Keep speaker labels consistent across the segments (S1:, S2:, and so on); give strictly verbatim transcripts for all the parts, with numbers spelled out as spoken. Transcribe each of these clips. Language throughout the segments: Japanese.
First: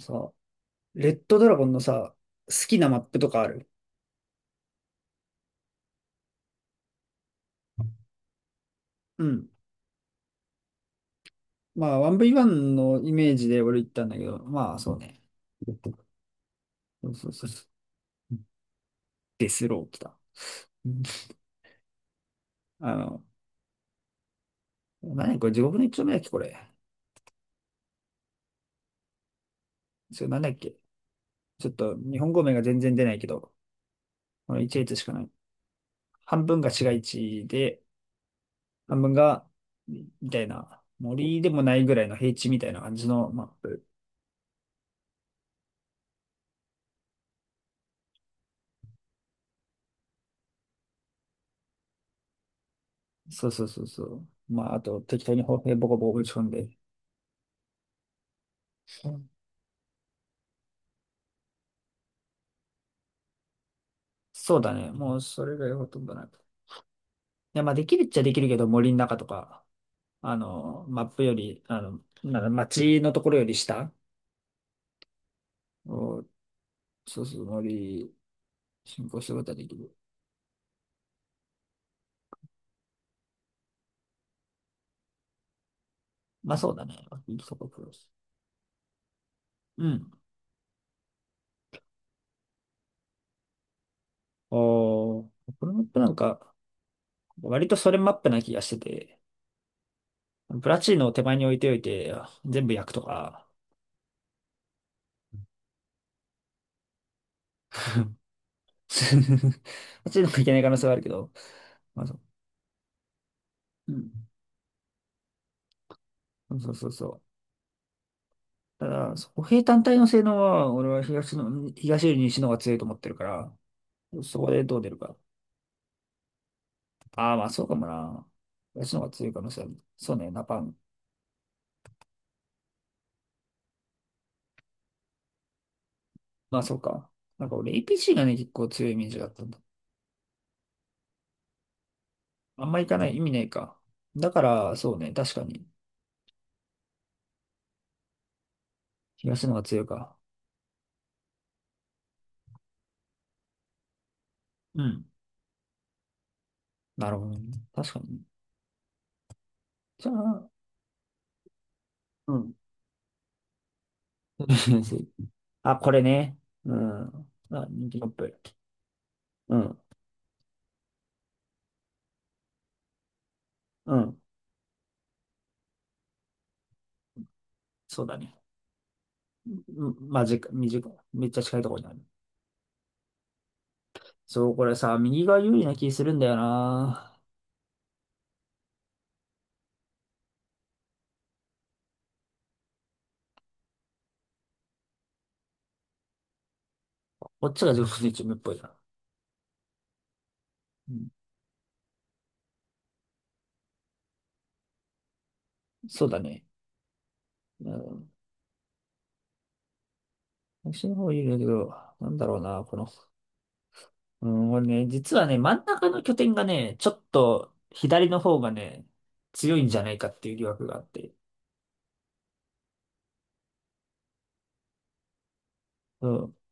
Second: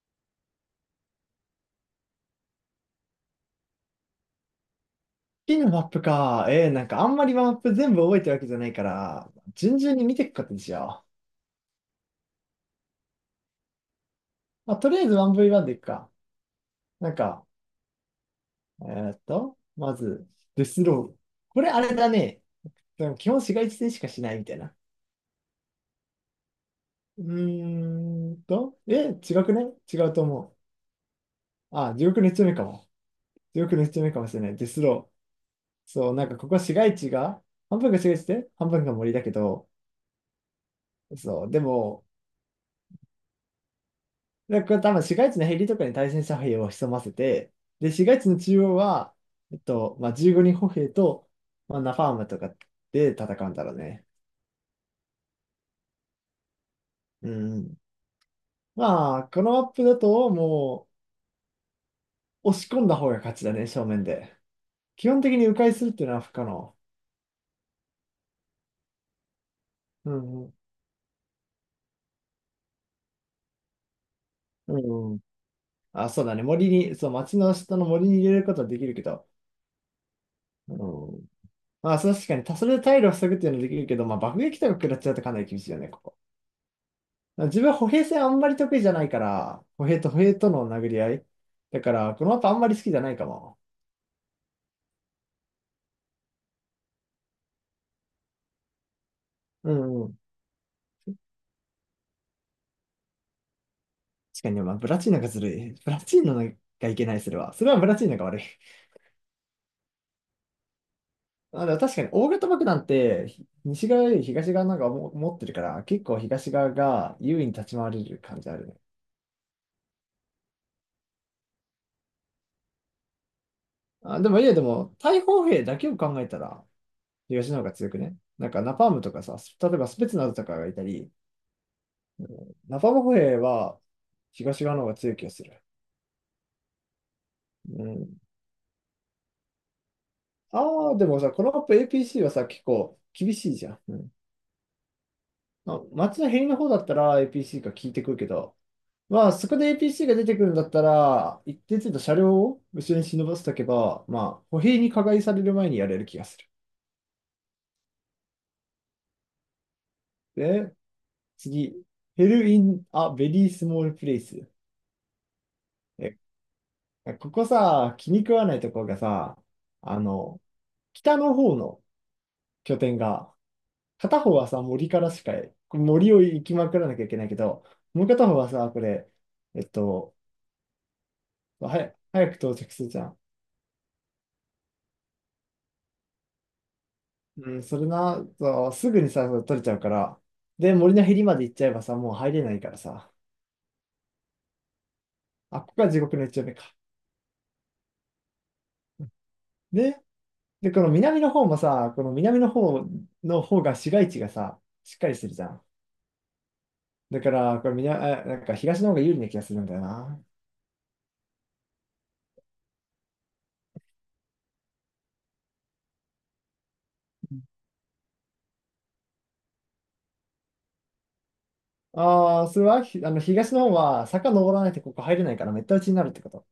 S1: さ、レッドドラゴンのさ、好きなマップとかある？
S2: P のマップか。えー、なんかあんまりマップ全部覚えてるわけじゃないか
S1: う
S2: ら、
S1: ん。
S2: 順々に見ていくことにしよ
S1: まあ、ワンブイワン のイメージで俺言ったんだけど、
S2: う。
S1: ま
S2: まあ、
S1: あ、
S2: と
S1: そう
S2: りあえず
S1: ね。
S2: ワンブイワン でいくか。
S1: そ
S2: な
S1: う
S2: ん
S1: そうそ
S2: か、
S1: うそう。
S2: えーっ
S1: デ
S2: と、
S1: スロー
S2: ま
S1: 来た。
S2: ず、デス
S1: うん。
S2: ロー。これあれだね。
S1: あ
S2: でも
S1: の、
S2: 基本市街地戦しかしないみたいな。
S1: 何やこれ、地獄の一丁目だっけ、これ。
S2: うーんと、え、違くね、違う
S1: そ
S2: と
S1: れなんだっ
S2: 思
S1: け。ちょっ
S2: う。あ、
S1: と、
S2: 地
S1: 日
S2: 獄の
S1: 本
S2: 一
S1: 語
S2: 丁
S1: 名
S2: 目
S1: が
S2: か
S1: 全
S2: も。
S1: 然出ないけど、
S2: 地獄の一丁目かもしれな
S1: こ
S2: い。
S1: の
S2: デス
S1: いちれつ列し
S2: ロ
S1: かない。
S2: ー。そう、なんか
S1: 半
S2: ここ
S1: 分
S2: は
S1: が
S2: 市
S1: 市
S2: 街
S1: 街
S2: 地が、
S1: 地
S2: 半
S1: で、
S2: 分が市街地で、半分が
S1: 半分
S2: 森だけ
S1: が、
S2: ど、
S1: みたいな、森
S2: そ
S1: で
S2: う、で
S1: もないぐら
S2: も、
S1: いの平地みたいな感じのマップ。
S2: で、これ多分市街地のヘリとかに対戦車兵を潜ませて、で、市街地の中央は、えっと、まあ、じゅうごにん歩兵と、まあ、ナファームとかで戦
S1: そ
S2: う
S1: う
S2: ん
S1: そ
S2: だ
S1: う
S2: ろう
S1: そうそ
S2: ね。
S1: う。まあ、あと、適当に砲兵ボコボコ打ち込んで。
S2: うんうん。まあ、このマップだと、もう、押し込んだ方が勝ちだね、正面で。
S1: そうだね。
S2: 基
S1: もう
S2: 本的
S1: そ
S2: に迂
S1: れ
S2: 回
S1: が
S2: す
S1: ほ
S2: るっ
S1: とん
S2: ていう
S1: ど
S2: のは
S1: な
S2: 不
S1: く。い
S2: 可能。
S1: や、まあできるっちゃできるけど、森の中とか、
S2: う
S1: あ
S2: んうん。
S1: の、マップより、あの、なんだ、街のところより下
S2: うんうん。あ、そ
S1: を、
S2: うだね。森に、そう、
S1: そう
S2: 町
S1: そう、
S2: の下の森
S1: 森、
S2: に入れることはできるけ
S1: 進行
S2: ど。
S1: することはできる。
S2: うん。まあ、そう確かに、たそれで退路を塞ぐっていうのはできるけど、まあ、爆撃とか食らっちゃうとかなり厳しいよね、ここ。
S1: まあそうだね。いいと
S2: 自
S1: こ
S2: 分は
S1: ク
S2: 歩
S1: ロ
S2: 兵
S1: ス。
S2: 戦あんまり得意じゃないから、
S1: う
S2: 歩兵
S1: ん。
S2: と歩兵との殴り合い。だから、この後あんまり好きじゃないかも。
S1: おー、このマップなんか、割とそれマップな気がしてて、
S2: うんうん。
S1: プラチーノを手前に置いておいて、全部焼くとか、
S2: 確かにね、まあ、ブラチーナがずるい。ブラチーナがいけない、それは。それはブラチ ー
S1: プ
S2: ナが悪い。
S1: ラチーノがいけない可能性はあるけど、
S2: あ、でも確か
S1: まあ
S2: に、
S1: そう。
S2: 大型爆弾って、ひ西
S1: う
S2: 側
S1: ん。
S2: より東側なんかも持ってるから、結構東
S1: そ
S2: 側
S1: うそうそ
S2: が
S1: う。
S2: 優位に立ち回れる感じあるね。
S1: ただ、歩兵単体の性能は、俺は東の、東より西の方が強いと思ってるから、
S2: あ、で
S1: そ
S2: もい
S1: こ
S2: や、で
S1: でどう出
S2: も、
S1: るか。
S2: 大砲兵だけを考えたら、
S1: ああ、ま
S2: 東
S1: あ
S2: の方
S1: そう
S2: が
S1: かも
S2: 強くね。
S1: な。
S2: なんか、ナパー
S1: 東の
S2: ム
S1: 方が
S2: とか
S1: 強い
S2: さ、
S1: 可能性あ
S2: 例え
S1: る。
S2: ばスペ
S1: そう
S2: ツナ
S1: ね、
S2: ズ
S1: ナ
S2: とか
S1: パ
S2: がい
S1: ン。
S2: たり、ナパーム歩兵は東側の方が強い気がする。
S1: まあそうか。なんか俺
S2: う
S1: a シー
S2: ん。
S1: がね、結構強いイメージがあったんだ。
S2: ああ、でもさ、このマップ エーピーシー はさ、結
S1: あんま行か
S2: 構
S1: ない、意味
S2: 厳
S1: ない
S2: しいじゃ
S1: か。
S2: ん。うん。
S1: だから、そうね、確かに。
S2: あ、街のへりの方だったら エーピーシー が効いてくるけど、まあ、
S1: 東
S2: そ
S1: の方
S2: こ
S1: が
S2: で
S1: 強い
S2: エーピーシー が
S1: か。
S2: 出てくるんだったら、一定程度車両を後ろに忍ばせておけば、まあ、歩兵
S1: う
S2: に加
S1: ん。
S2: 害される前にやれる気がする。
S1: なるほどね。確かに。じゃあ、
S2: で、次、ヘ
S1: う
S2: ル
S1: ん。
S2: イン・ア・ベリー・スモール・プレイス。
S1: あ、これ
S2: え、
S1: ね。うん。
S2: ここ
S1: あ、人
S2: さ、
S1: 気マッ
S2: 気に食
S1: プ。
S2: わないところがさ、
S1: うん。
S2: あの、北の方の拠点が
S1: う
S2: 片
S1: ん。
S2: 方はさ、森からしか、これ森を行きまくらなきゃいけないけど、
S1: そ
S2: も
S1: う
S2: う
S1: だ
S2: 片方
S1: ね。
S2: はさ、これ、えっ
S1: うん、
S2: と、
S1: まあ、じ、短いめっちゃ近いとこ
S2: は
S1: ろにあ
S2: や、
S1: る。
S2: 早く到着するじゃん。
S1: そう、これさ、右が有利な気するんだよな。
S2: うん、それな、そうすぐにさ、取れちゃうから。で、森のへりまで行っちゃえばさ、もう入れないからさ。あ、ここが地獄の一丁目か。
S1: こっちが上手にチームっぽいな。
S2: で、で、この
S1: うん、
S2: 南の方もさ、この南の方の方が市街地がさ、しっかりしてるじゃん。
S1: そうだね。
S2: だから、こ
S1: う
S2: れ南、
S1: ん、
S2: あなんか東の方が有利な気がするんだよな。
S1: 私の方有利だけど、なんだろうな、この。うん、これね、実はね、真ん中の拠点がね、ちょっと左の方がね、強いんじゃないかっていう疑惑があって。
S2: ああ、それは、ひあの、東の方は坂登らないとここ入れないからめった打ちになる
S1: う
S2: ってこ
S1: ん、
S2: と。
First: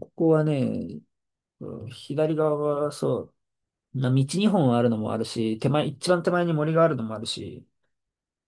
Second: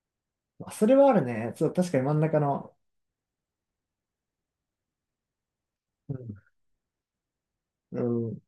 S1: ここは
S2: まあそれ
S1: ね、
S2: はあるね。そう、
S1: うん、
S2: 確かに真ん
S1: 左
S2: 中
S1: 側
S2: の。
S1: はそう、な道にほんあるのもあるし、手前、一番手前
S2: う
S1: に森があるのもあるし、
S2: ん。うん。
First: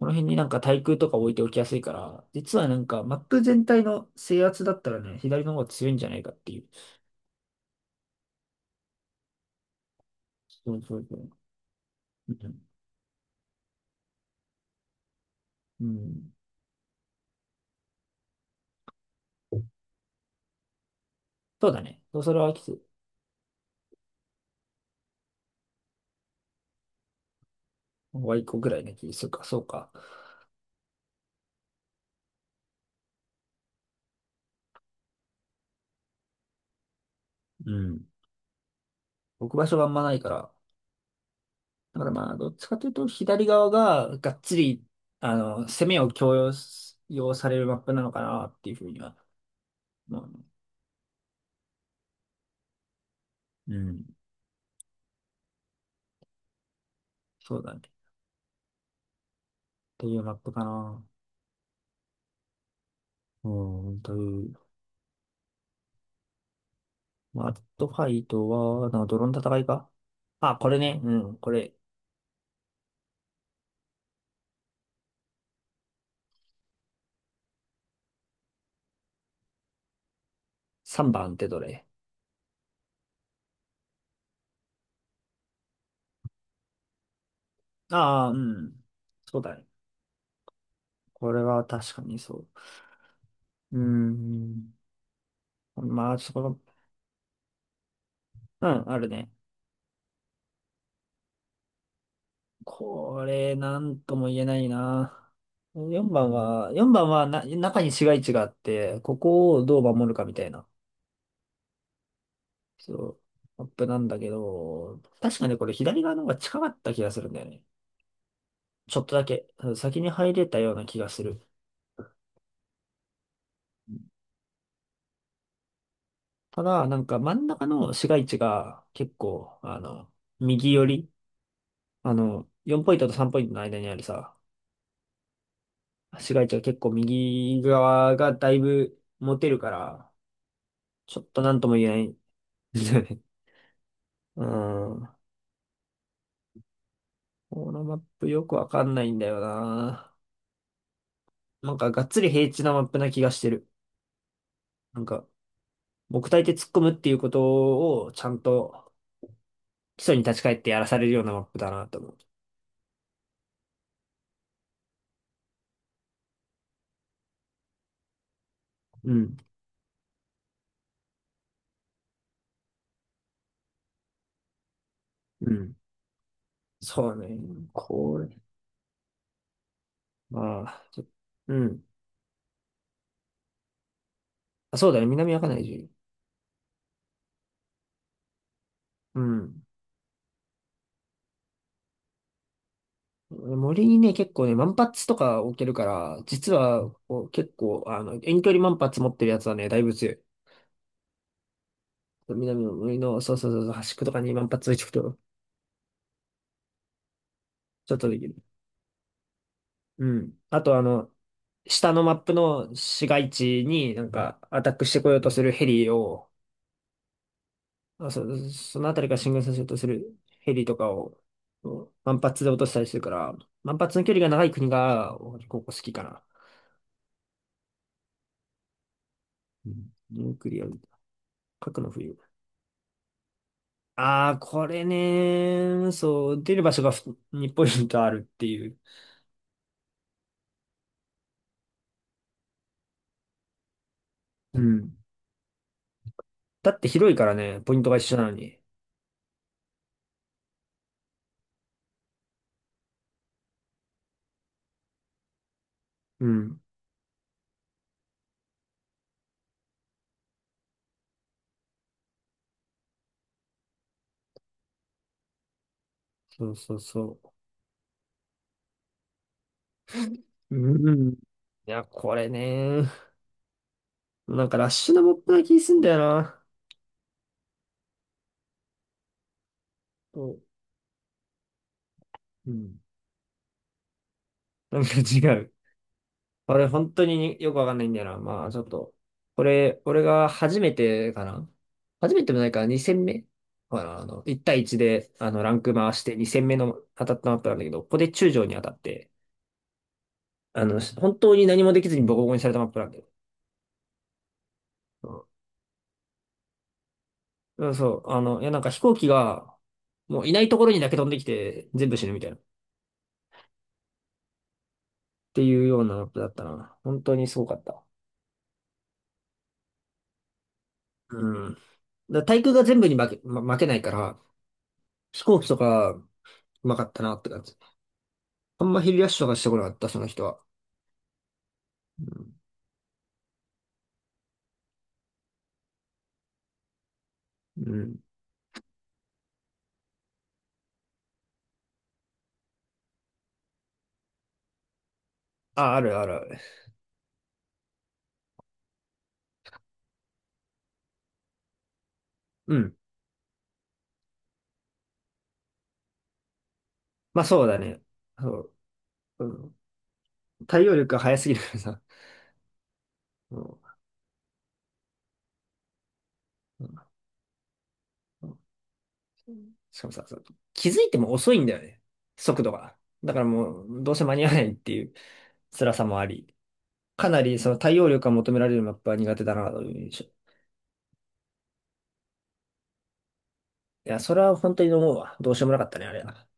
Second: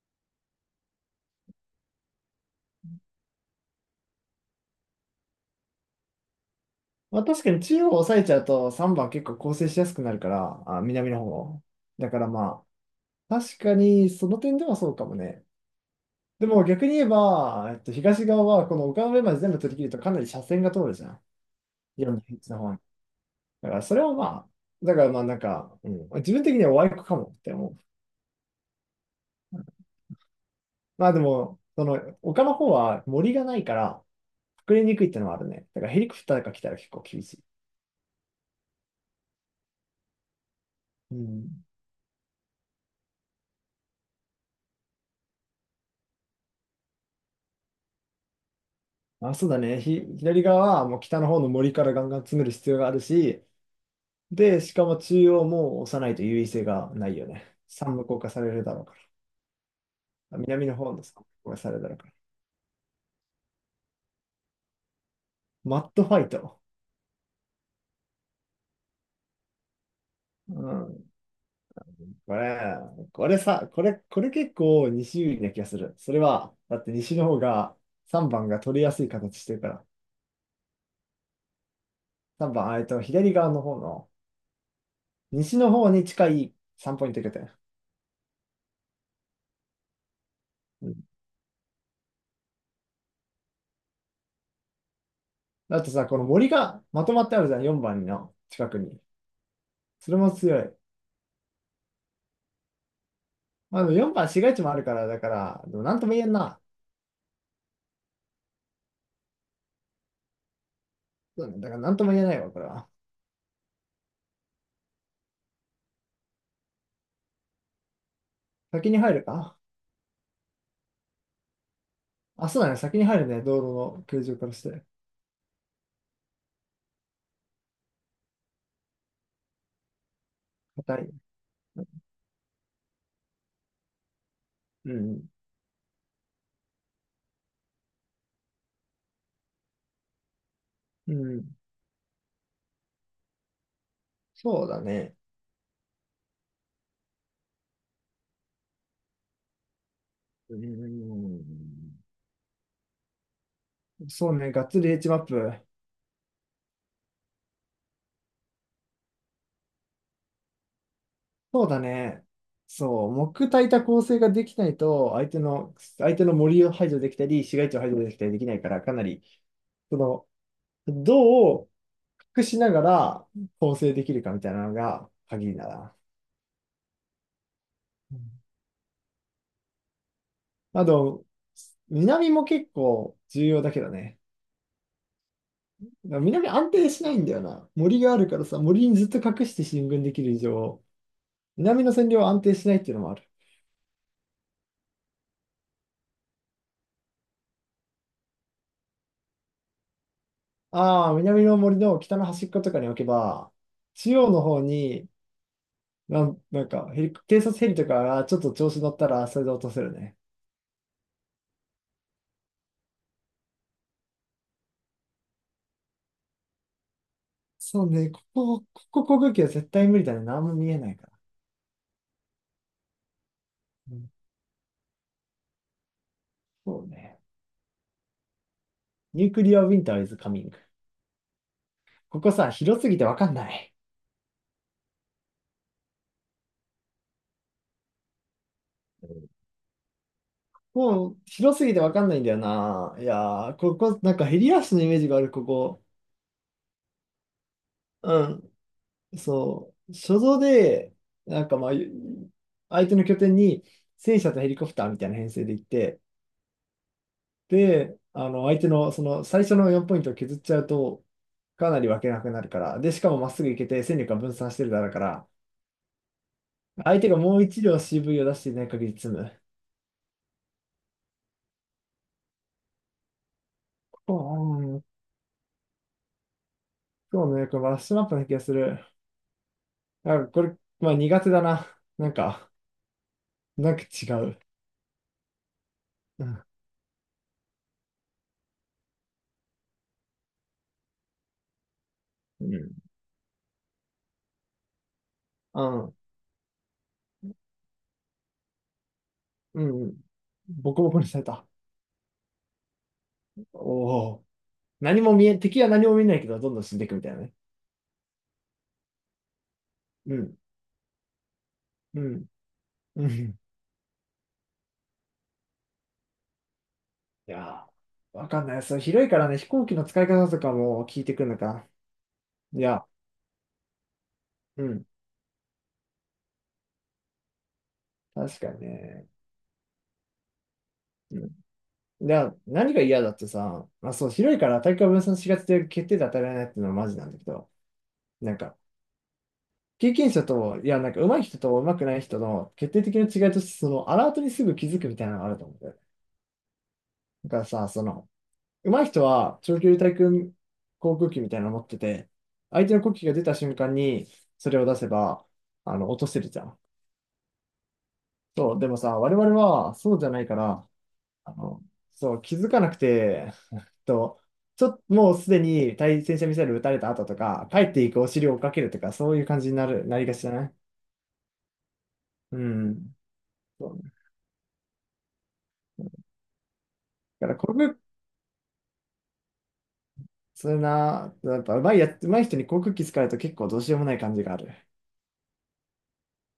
S1: この辺になんか対空とか置いておきやすいから、実はなんかマップ全体の制圧だったらね、左の方が強いんじゃないかっていう。
S2: まあ確かに中央を抑えちゃうとさんばん結構構成しやすくなるから、
S1: そ
S2: あ、
S1: うそう
S2: 南
S1: そ
S2: の
S1: う。
S2: 方。だから
S1: うん。
S2: まあ、確かにその点ではそうかもね。
S1: うん、
S2: でも逆に言えば、えっと、東側はこの丘の上まで全部取り切るとかなり斜線が通るじゃん。
S1: そうだね。
S2: よん
S1: そうそれ
S2: よんじゅういち
S1: は
S2: の
S1: き
S2: 方に。
S1: つ。
S2: だからそれはまあ、だからまあなんか、うん、自分的にはワイコかもって思う。
S1: ワイコぐらいの気するか、そうか。
S2: まあでも、その丘の方は森がないから、隠れにくいってのはあるね。だからヘリコプターが来たら結構厳しい。
S1: うん。置く場所があんまないから。
S2: うん。
S1: だからまあ、どっちかというと左側ががっつり、あの、攻めを強要す要されるマップなのかなっていうふうには
S2: あ、そうだね。ひ、
S1: 思うね。
S2: 左側はもう北の方の森からガンガン詰める必要があるし、
S1: うん。
S2: で、しかも中央も押さないと優位性がないよね。
S1: そうだね。
S2: 三無効化されるだろうか
S1: というマッ
S2: ら。
S1: プか
S2: 南の方
S1: な。
S2: の三無効化されるだろうから。
S1: うん、という。
S2: マットファイト。
S1: まあ、アットファイトは、なんかドローン戦いか。あ、
S2: う
S1: これね。
S2: ん。
S1: うん。これ、
S2: これ、これさ、これ、これ結構西有利な気がする。それは、だって西の方がさんばんが取りやすい形してるから。
S1: さんばんってどれ。
S2: さんばん、あえっと、左側の方の、西の方に近いさんポイントいけて。
S1: ああ、うん。そうだね。
S2: うん。
S1: これは確かにそう。うーん。
S2: あとさ、
S1: まあ、
S2: この
S1: そこ
S2: 森
S1: の、
S2: がまとまってあるじゃん、よんばんの
S1: う
S2: 近く
S1: ん、あ
S2: に。
S1: るね。
S2: それも強い。
S1: これ、な
S2: まあ、でも
S1: ん
S2: 4
S1: とも
S2: 番
S1: 言
S2: 市
S1: え
S2: 街
S1: な
S2: 地
S1: い
S2: もあるから、だか
S1: な。
S2: ら、でもなん
S1: 4
S2: とも言え
S1: 番
S2: んな。
S1: は、よんばんはな、中に市街地があって、ここをどう守るかみたいな、
S2: そうね、だからなんとも言えないわ、これは。
S1: そう、マップなんだけど、確かね、これ左側の方が近かった気がするんだよね。
S2: 先
S1: ち
S2: に
S1: ょっと
S2: 入
S1: だ
S2: る
S1: け、
S2: か
S1: うん先に入れたような気がする。
S2: あ、そうだね、先に入るね、道路の形状からして。
S1: ただ、なんか真ん中の市街地が結構、あの、右寄
S2: 硬
S1: り、
S2: い。
S1: あの、よんポイントとさんポイントの間にあるさ、
S2: うん、
S1: 市街地は結構右側がだいぶ持てるから、
S2: う
S1: ちょっとな
S2: ん、
S1: んとも言えないんだよね。う
S2: そうだ
S1: ん。
S2: ね。
S1: このマップよくわかんないんだよな。
S2: う
S1: なんか
S2: ん、
S1: がっつり平地なマップな気がしてる。
S2: そうね、がっつり
S1: なん
S2: H マッ
S1: か、
S2: プ。
S1: 木体で突っ込むっていうことをちゃんと基礎に立ち返ってやらされるようなマップ
S2: そう
S1: だ
S2: だ
S1: なと思う。
S2: ね。そう、木焚いた構成ができないと、相手の、相手の森を排除できたり、市街地を排除できたりできないから、かな
S1: う
S2: り、
S1: ん。
S2: その、どう隠しながら構成できるかみたいなのが
S1: う
S2: 鍵だ
S1: ん。
S2: な。
S1: そうね。
S2: う
S1: こ
S2: ん。
S1: あ
S2: あ
S1: あ、ちょ、
S2: と、
S1: うん。
S2: 南も結構重要だけどね。
S1: あ、そうだね。南アカナイ。
S2: 南安定しないんだよな。森があるからさ、森にずっと
S1: う
S2: 隠し
S1: ん。
S2: て進軍できる以上、南の占領は安定しないっていうのもある。
S1: 森にね、結構ね、万発とか置けるから、実はこう結構、あの、遠距離万発持ってるやつはね、だいぶ強い。
S2: ああ、南の森の北の端っこ
S1: 南
S2: と
S1: の
S2: かに置
S1: 森
S2: け
S1: の、そうそ
S2: ば、
S1: うそう、そう端っこ
S2: 中
S1: とか
S2: 央
S1: に
S2: の
S1: 万
S2: 方
S1: 発置いておく
S2: に、
S1: と、
S2: なんなんかヘリ、偵察ヘリと
S1: ちょ
S2: か
S1: っとで
S2: が
S1: き
S2: ち
S1: る。
S2: ょっと調子乗ったら、それで落とせる
S1: う
S2: ね。
S1: ん。あと、あの、下のマップの市街地になんかアタックしてこようとするヘリを、
S2: そう
S1: あ、
S2: ね、こ
S1: そ、
S2: こ、こ
S1: そのあた
S2: こ
S1: りから
S2: 航
S1: 進
S2: 空
S1: 軍
S2: 機は
S1: させよう
S2: 絶
S1: とす
S2: 対無理だ
S1: る
S2: ね。何
S1: ヘ
S2: も
S1: リ
S2: 見
S1: と
S2: え
S1: か
S2: ない
S1: を、
S2: から。
S1: うん万発で落としたりするから、万
S2: う
S1: 発の
S2: ん。
S1: 距離が長い国が、俺、ここ好きかな。
S2: そうね。ニュークリアウ
S1: う
S2: ィン
S1: ん。
S2: ターイズ
S1: ニ
S2: カ
S1: ュー
S2: ミン
S1: ク
S2: グ。
S1: リア、核の冬。
S2: ここさ、広すぎてわかんない。
S1: ああ、これね、そう、出る場所がにポイントあるっていう。
S2: もう広すぎてわかんないんだよな。いやー、ここ、なんかヘリ
S1: う
S2: アスのイ
S1: ん。
S2: メージがある、ここ。
S1: だって広いからね、ポイントが一緒な
S2: う
S1: の
S2: ん。
S1: に。
S2: そう。所蔵で、なんかまあ、相手の拠点に戦車とヘリコプターみたいな編成で行って、
S1: うん。
S2: で、あの、相手のその最初のよんポイントを削っちゃうと、かなり分けなくなるから。で、しかもまっすぐ行けて戦力が分散してるだろうから、
S1: そうそう
S2: 相手が
S1: そ
S2: もう一両 シーブイ を出していない限り積む。
S1: う。うん。いや、これね、
S2: こ
S1: なんか
S2: う、
S1: ラッ
S2: うん、
S1: シュなモップな気すんだよな。
S2: そうね、これラッシュマップな気がする。
S1: そ
S2: あ、
S1: う。
S2: これ、まあ苦手だな。なん
S1: う
S2: か。
S1: ん。
S2: なんか違う。
S1: なんか違う。
S2: うん。
S1: 俺、本当によくわかんないんだよな。まあ、ちょっと。これ、俺が初めてかな、初めても
S2: う
S1: ないか、
S2: ん。
S1: にせんめ戦目。ほら、あの、いち対いちで、あの、ランク
S2: あ、
S1: 回してに戦目の当たったマップなんだけど、ここで中将に当たって、
S2: うん。
S1: あ
S2: ボ
S1: の、
S2: コボコに
S1: 本
S2: され
S1: 当に
S2: た。
S1: 何もできずにボコボコにされたマップなんだよ。
S2: おお。何も見え、敵は何も見えないけど、どんどん死んでいくみたいなね。
S1: うん、そう、あの、いや、なんか飛行機が、
S2: う
S1: もうい
S2: ん。
S1: ないところにだけ飛んできて、全部
S2: う
S1: 死ぬみ
S2: ん。
S1: たいな。っ
S2: うん。
S1: ていうようなマップだったな。本当に
S2: い
S1: すごかっ
S2: や
S1: た。
S2: ー、わかんない。そう、広いからね、飛行機の使い方とかも聞いてくるの
S1: うん。だか
S2: か。
S1: ら対空
S2: い
S1: が全
S2: や、
S1: 部に負け、ま、負けないから、
S2: うん。
S1: 飛行機とか、うまかったなって感じ。
S2: 確かに
S1: あんま昼
S2: ね。
S1: 休みとかしてこなかった、その人は。
S2: うん。
S1: う
S2: い
S1: ん。
S2: や、何が嫌だってさ、まあそう、広いから大会分散しがちで決定で当たられないっていうのはマジなんだけど、
S1: うん。
S2: なんか、経験者と、いや、なんか上手い人と上手くない人の決定的な違いとして、そのアラートにすぐ気づくみたいなのがあると思
S1: あ、
S2: う。
S1: あるあるある。
S2: だからさ、その、上手い人は長距離対空航空機みたいなの持ってて、
S1: う
S2: 相手
S1: ん。
S2: の国旗が出た瞬間にそれを出せば、あの、落とせるじゃん。
S1: まあそうだね。そ
S2: そう、でもさ、我
S1: う。う
S2: 々
S1: ん、
S2: はそうじゃないか
S1: 対
S2: ら、
S1: 応力が早す
S2: あ
S1: ぎるから
S2: の、
S1: さ。
S2: そう、気づかなくて、
S1: うん
S2: と、ちょっと、もうすでに対戦車ミサイル撃
S1: う
S2: た
S1: ん
S2: れた後とか、帰っていくお
S1: う
S2: 尻を追
S1: ん、
S2: っかけるとか、そういう感じにな
S1: し
S2: る、
S1: かも
S2: な
S1: さ、
S2: りが
S1: そ
S2: ち
S1: う
S2: じゃない。
S1: 気づいても遅いんだよね。
S2: う
S1: 速度が。
S2: ん。
S1: だからも
S2: そう、
S1: う、どうせ間に合わないっていう辛さもあり。かな
S2: だから、
S1: りそ
S2: 航
S1: の
S2: 空、
S1: 対応力が求められるマップは苦手だなという印象。い
S2: それな、やっぱ上手いや、上手い人に航空機使うと結構どうしようもな
S1: や、
S2: い
S1: そ
S2: 感
S1: れ
S2: じが
S1: は
S2: ある。
S1: 本当に思うわ。どうしようもなかったね、あれは。